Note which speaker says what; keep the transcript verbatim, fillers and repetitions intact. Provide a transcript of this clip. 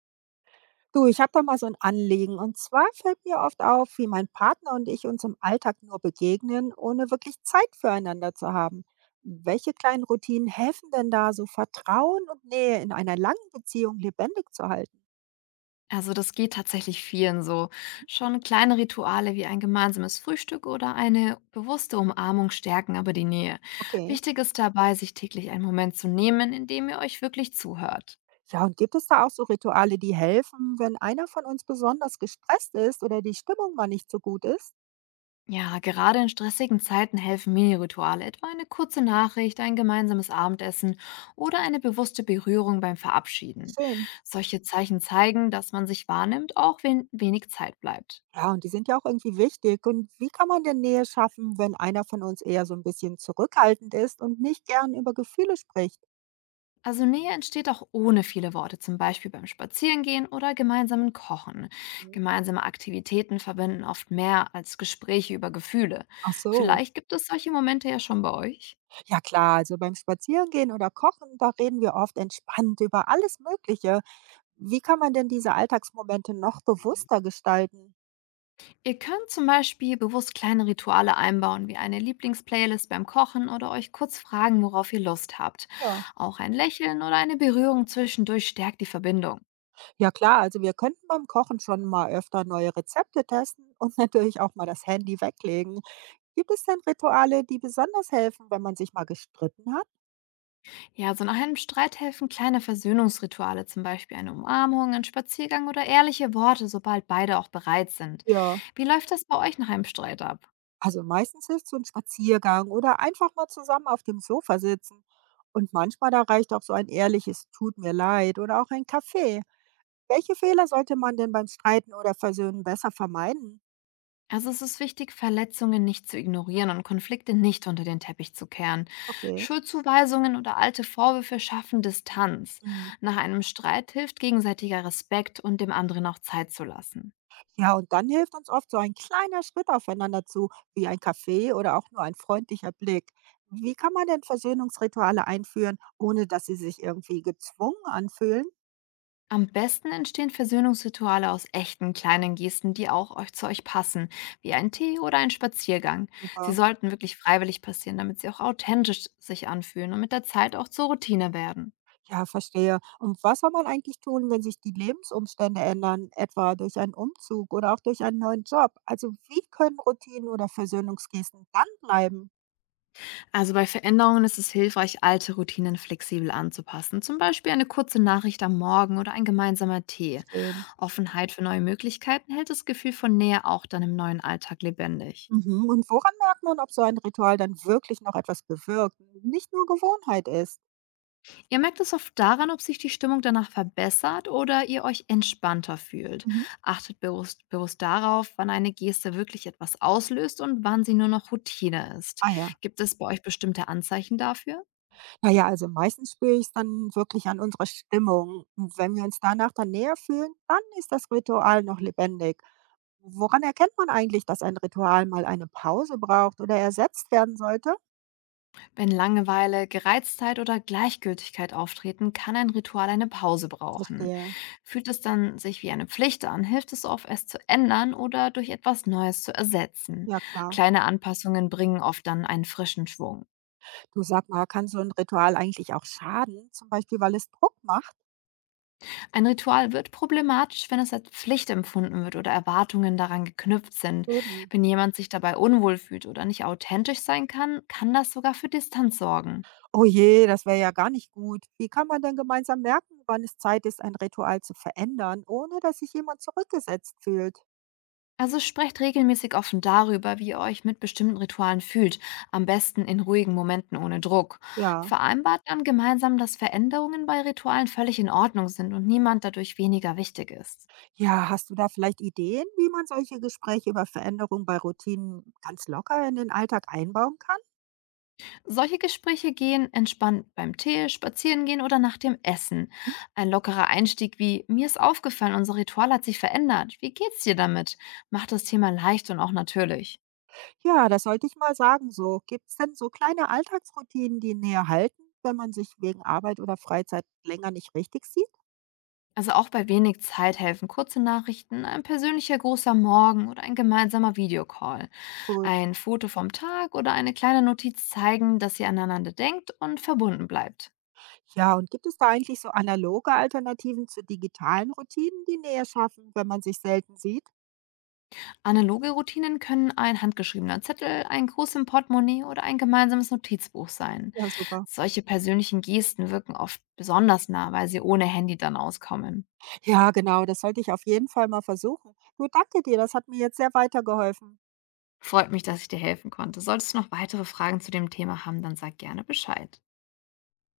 Speaker 1: Du, ich habe da mal so ein Anliegen. Und zwar fällt mir oft auf, wie mein Partner und ich uns im Alltag nur begegnen, ohne wirklich Zeit füreinander zu haben. Welche kleinen Routinen helfen denn da, so Vertrauen und Nähe in einer langen Beziehung lebendig zu halten?
Speaker 2: Also das geht tatsächlich vielen so. Schon kleine Rituale wie ein gemeinsames Frühstück oder eine bewusste Umarmung stärken aber die Nähe.
Speaker 1: Okay.
Speaker 2: Wichtig ist dabei, sich täglich einen Moment zu nehmen, in dem ihr euch wirklich zuhört.
Speaker 1: Ja, und gibt es da auch so Rituale, die helfen, wenn einer von uns besonders gestresst ist oder die Stimmung mal nicht so gut ist?
Speaker 2: Ja, gerade in stressigen Zeiten helfen Mini-Rituale, etwa eine kurze Nachricht, ein gemeinsames Abendessen oder eine bewusste Berührung beim Verabschieden.
Speaker 1: Schön.
Speaker 2: Solche Zeichen zeigen, dass man sich wahrnimmt, auch wenn wenig Zeit bleibt.
Speaker 1: Ja, und die sind ja auch irgendwie wichtig. Und wie kann man denn Nähe schaffen, wenn einer von uns eher so ein bisschen zurückhaltend ist und nicht gern über Gefühle spricht?
Speaker 2: Also Nähe entsteht auch ohne viele Worte, zum Beispiel beim Spazierengehen oder gemeinsamen Kochen.
Speaker 1: Mhm.
Speaker 2: Gemeinsame Aktivitäten verbinden oft mehr als Gespräche über Gefühle.
Speaker 1: Ach so.
Speaker 2: Vielleicht gibt es solche Momente ja schon bei euch.
Speaker 1: Ja klar, also beim Spazierengehen oder Kochen, da reden wir oft entspannt über alles Mögliche. Wie kann man denn diese Alltagsmomente noch bewusster gestalten?
Speaker 2: Ihr könnt zum Beispiel bewusst kleine Rituale einbauen, wie eine Lieblingsplaylist beim Kochen oder euch kurz fragen, worauf ihr Lust habt.
Speaker 1: Ja,
Speaker 2: Auch ein Lächeln oder eine Berührung zwischendurch stärkt die Verbindung.
Speaker 1: ja klar, also wir könnten beim Kochen schon mal öfter neue Rezepte testen und natürlich auch mal das Handy weglegen. Gibt es denn Rituale, die besonders helfen, wenn man sich mal gestritten hat?
Speaker 2: Ja, so nach einem Streit helfen kleine Versöhnungsrituale, zum Beispiel eine Umarmung, ein Spaziergang oder ehrliche Worte, sobald beide auch bereit sind.
Speaker 1: Ja,
Speaker 2: Wie läuft das bei euch nach einem Streit ab?
Speaker 1: also meistens hilft so ein Spaziergang oder einfach mal zusammen auf dem Sofa sitzen. Und manchmal da reicht auch so ein ehrliches Tut mir leid oder auch ein Kaffee. Welche Fehler sollte man denn beim Streiten oder Versöhnen besser vermeiden?
Speaker 2: Also es ist wichtig, Verletzungen nicht zu ignorieren und Konflikte nicht unter den Teppich zu kehren.
Speaker 1: Okay.
Speaker 2: Schuldzuweisungen oder alte Vorwürfe schaffen Distanz.
Speaker 1: Hm.
Speaker 2: Nach einem Streit hilft gegenseitiger Respekt und dem anderen auch Zeit zu lassen.
Speaker 1: Ja, und dann hilft uns oft so ein kleiner Schritt aufeinander zu, wie ein Kaffee oder auch nur ein freundlicher Blick. Wie kann man denn Versöhnungsrituale einführen, ohne dass sie sich irgendwie gezwungen anfühlen?
Speaker 2: Am besten entstehen Versöhnungsrituale aus echten kleinen Gesten, die auch euch zu euch passen, wie ein Tee oder ein Spaziergang. Sie
Speaker 1: Super.
Speaker 2: sollten wirklich freiwillig passieren, damit sie auch authentisch sich anfühlen und mit der Zeit auch zur Routine werden.
Speaker 1: Ja, verstehe. Und was soll man eigentlich tun, wenn sich die Lebensumstände ändern, etwa durch einen Umzug oder auch durch einen neuen Job? Also wie können Routinen oder Versöhnungsgesten dann bleiben?
Speaker 2: Also bei Veränderungen ist es hilfreich, alte Routinen flexibel anzupassen, zum Beispiel eine kurze Nachricht am Morgen oder ein gemeinsamer Tee.
Speaker 1: Schön.
Speaker 2: Offenheit für neue Möglichkeiten hält das Gefühl von Nähe auch dann im neuen Alltag lebendig.
Speaker 1: Mhm. Und woran merkt man, ob so ein Ritual dann wirklich noch etwas bewirkt, nicht nur Gewohnheit ist?
Speaker 2: Ihr merkt es oft daran, ob sich die Stimmung danach verbessert oder ihr euch entspannter fühlt.
Speaker 1: Mhm.
Speaker 2: Achtet bewusst, bewusst darauf, wann eine Geste wirklich etwas auslöst und wann sie nur noch Routine ist.
Speaker 1: Ah ja.
Speaker 2: Gibt es bei euch bestimmte Anzeichen dafür?
Speaker 1: Naja, also meistens spüre ich es dann wirklich an unserer Stimmung. Und wenn wir uns danach dann näher fühlen, dann ist das Ritual noch lebendig. Woran erkennt man eigentlich, dass ein Ritual mal eine Pause braucht oder ersetzt werden sollte?
Speaker 2: Wenn Langeweile, Gereiztheit oder Gleichgültigkeit auftreten, kann ein Ritual eine Pause brauchen.
Speaker 1: Verstehe.
Speaker 2: Fühlt es dann sich wie eine Pflicht an, hilft es oft, es zu ändern oder durch etwas Neues zu ersetzen.
Speaker 1: Ja klar.
Speaker 2: Kleine Anpassungen bringen oft dann einen frischen Schwung.
Speaker 1: Du, sag mal, kann so ein Ritual eigentlich auch schaden, zum Beispiel weil es Druck macht?
Speaker 2: Ein Ritual wird problematisch, wenn es als Pflicht empfunden wird oder Erwartungen daran geknüpft sind.
Speaker 1: Eben.
Speaker 2: Wenn jemand sich dabei unwohl fühlt oder nicht authentisch sein kann, kann das sogar für Distanz sorgen.
Speaker 1: Oh je, das wäre ja gar nicht gut. Wie kann man denn gemeinsam merken, wann es Zeit ist, ein Ritual zu verändern, ohne dass sich jemand zurückgesetzt fühlt?
Speaker 2: Also sprecht regelmäßig offen darüber, wie ihr euch mit bestimmten Ritualen fühlt, am besten in ruhigen Momenten ohne Druck.
Speaker 1: Ja.
Speaker 2: Vereinbart dann gemeinsam, dass Veränderungen bei Ritualen völlig in Ordnung sind und niemand dadurch weniger wichtig ist.
Speaker 1: Ja, hast du da vielleicht Ideen, wie man solche Gespräche über Veränderung bei Routinen ganz locker in den Alltag einbauen kann?
Speaker 2: Solche Gespräche gehen entspannt beim Tee, Spazierengehen oder nach dem Essen.
Speaker 1: Hm?
Speaker 2: Ein lockerer Einstieg wie „Mir ist aufgefallen, unser Ritual hat sich verändert. Wie geht's dir damit?" macht das Thema leicht und auch natürlich.
Speaker 1: Ja, das sollte ich mal sagen. So, gibt es denn so kleine Alltagsroutinen, die näher halten, wenn man sich wegen Arbeit oder Freizeit länger nicht richtig sieht?
Speaker 2: Also auch bei wenig Zeit helfen kurze Nachrichten, ein persönlicher Gruß am Morgen oder ein gemeinsamer Videocall.
Speaker 1: Gut.
Speaker 2: Ein Foto vom Tag oder eine kleine Notiz zeigen, dass ihr aneinander denkt und verbunden bleibt.
Speaker 1: Ja, und gibt es da eigentlich so analoge Alternativen zu digitalen Routinen, die Nähe schaffen, wenn man sich selten sieht?
Speaker 2: Analoge Routinen können ein handgeschriebener Zettel, ein Gruß im Portemonnaie oder ein gemeinsames Notizbuch sein.
Speaker 1: Ja, super.
Speaker 2: Solche persönlichen Gesten wirken oft besonders nah, weil sie ohne Handy dann auskommen.
Speaker 1: Ja, genau, das sollte ich auf jeden Fall mal versuchen. Du, danke dir, das hat mir jetzt sehr weitergeholfen.
Speaker 2: Freut mich, dass ich dir helfen konnte. Solltest du noch weitere Fragen zu dem Thema haben, dann sag gerne Bescheid.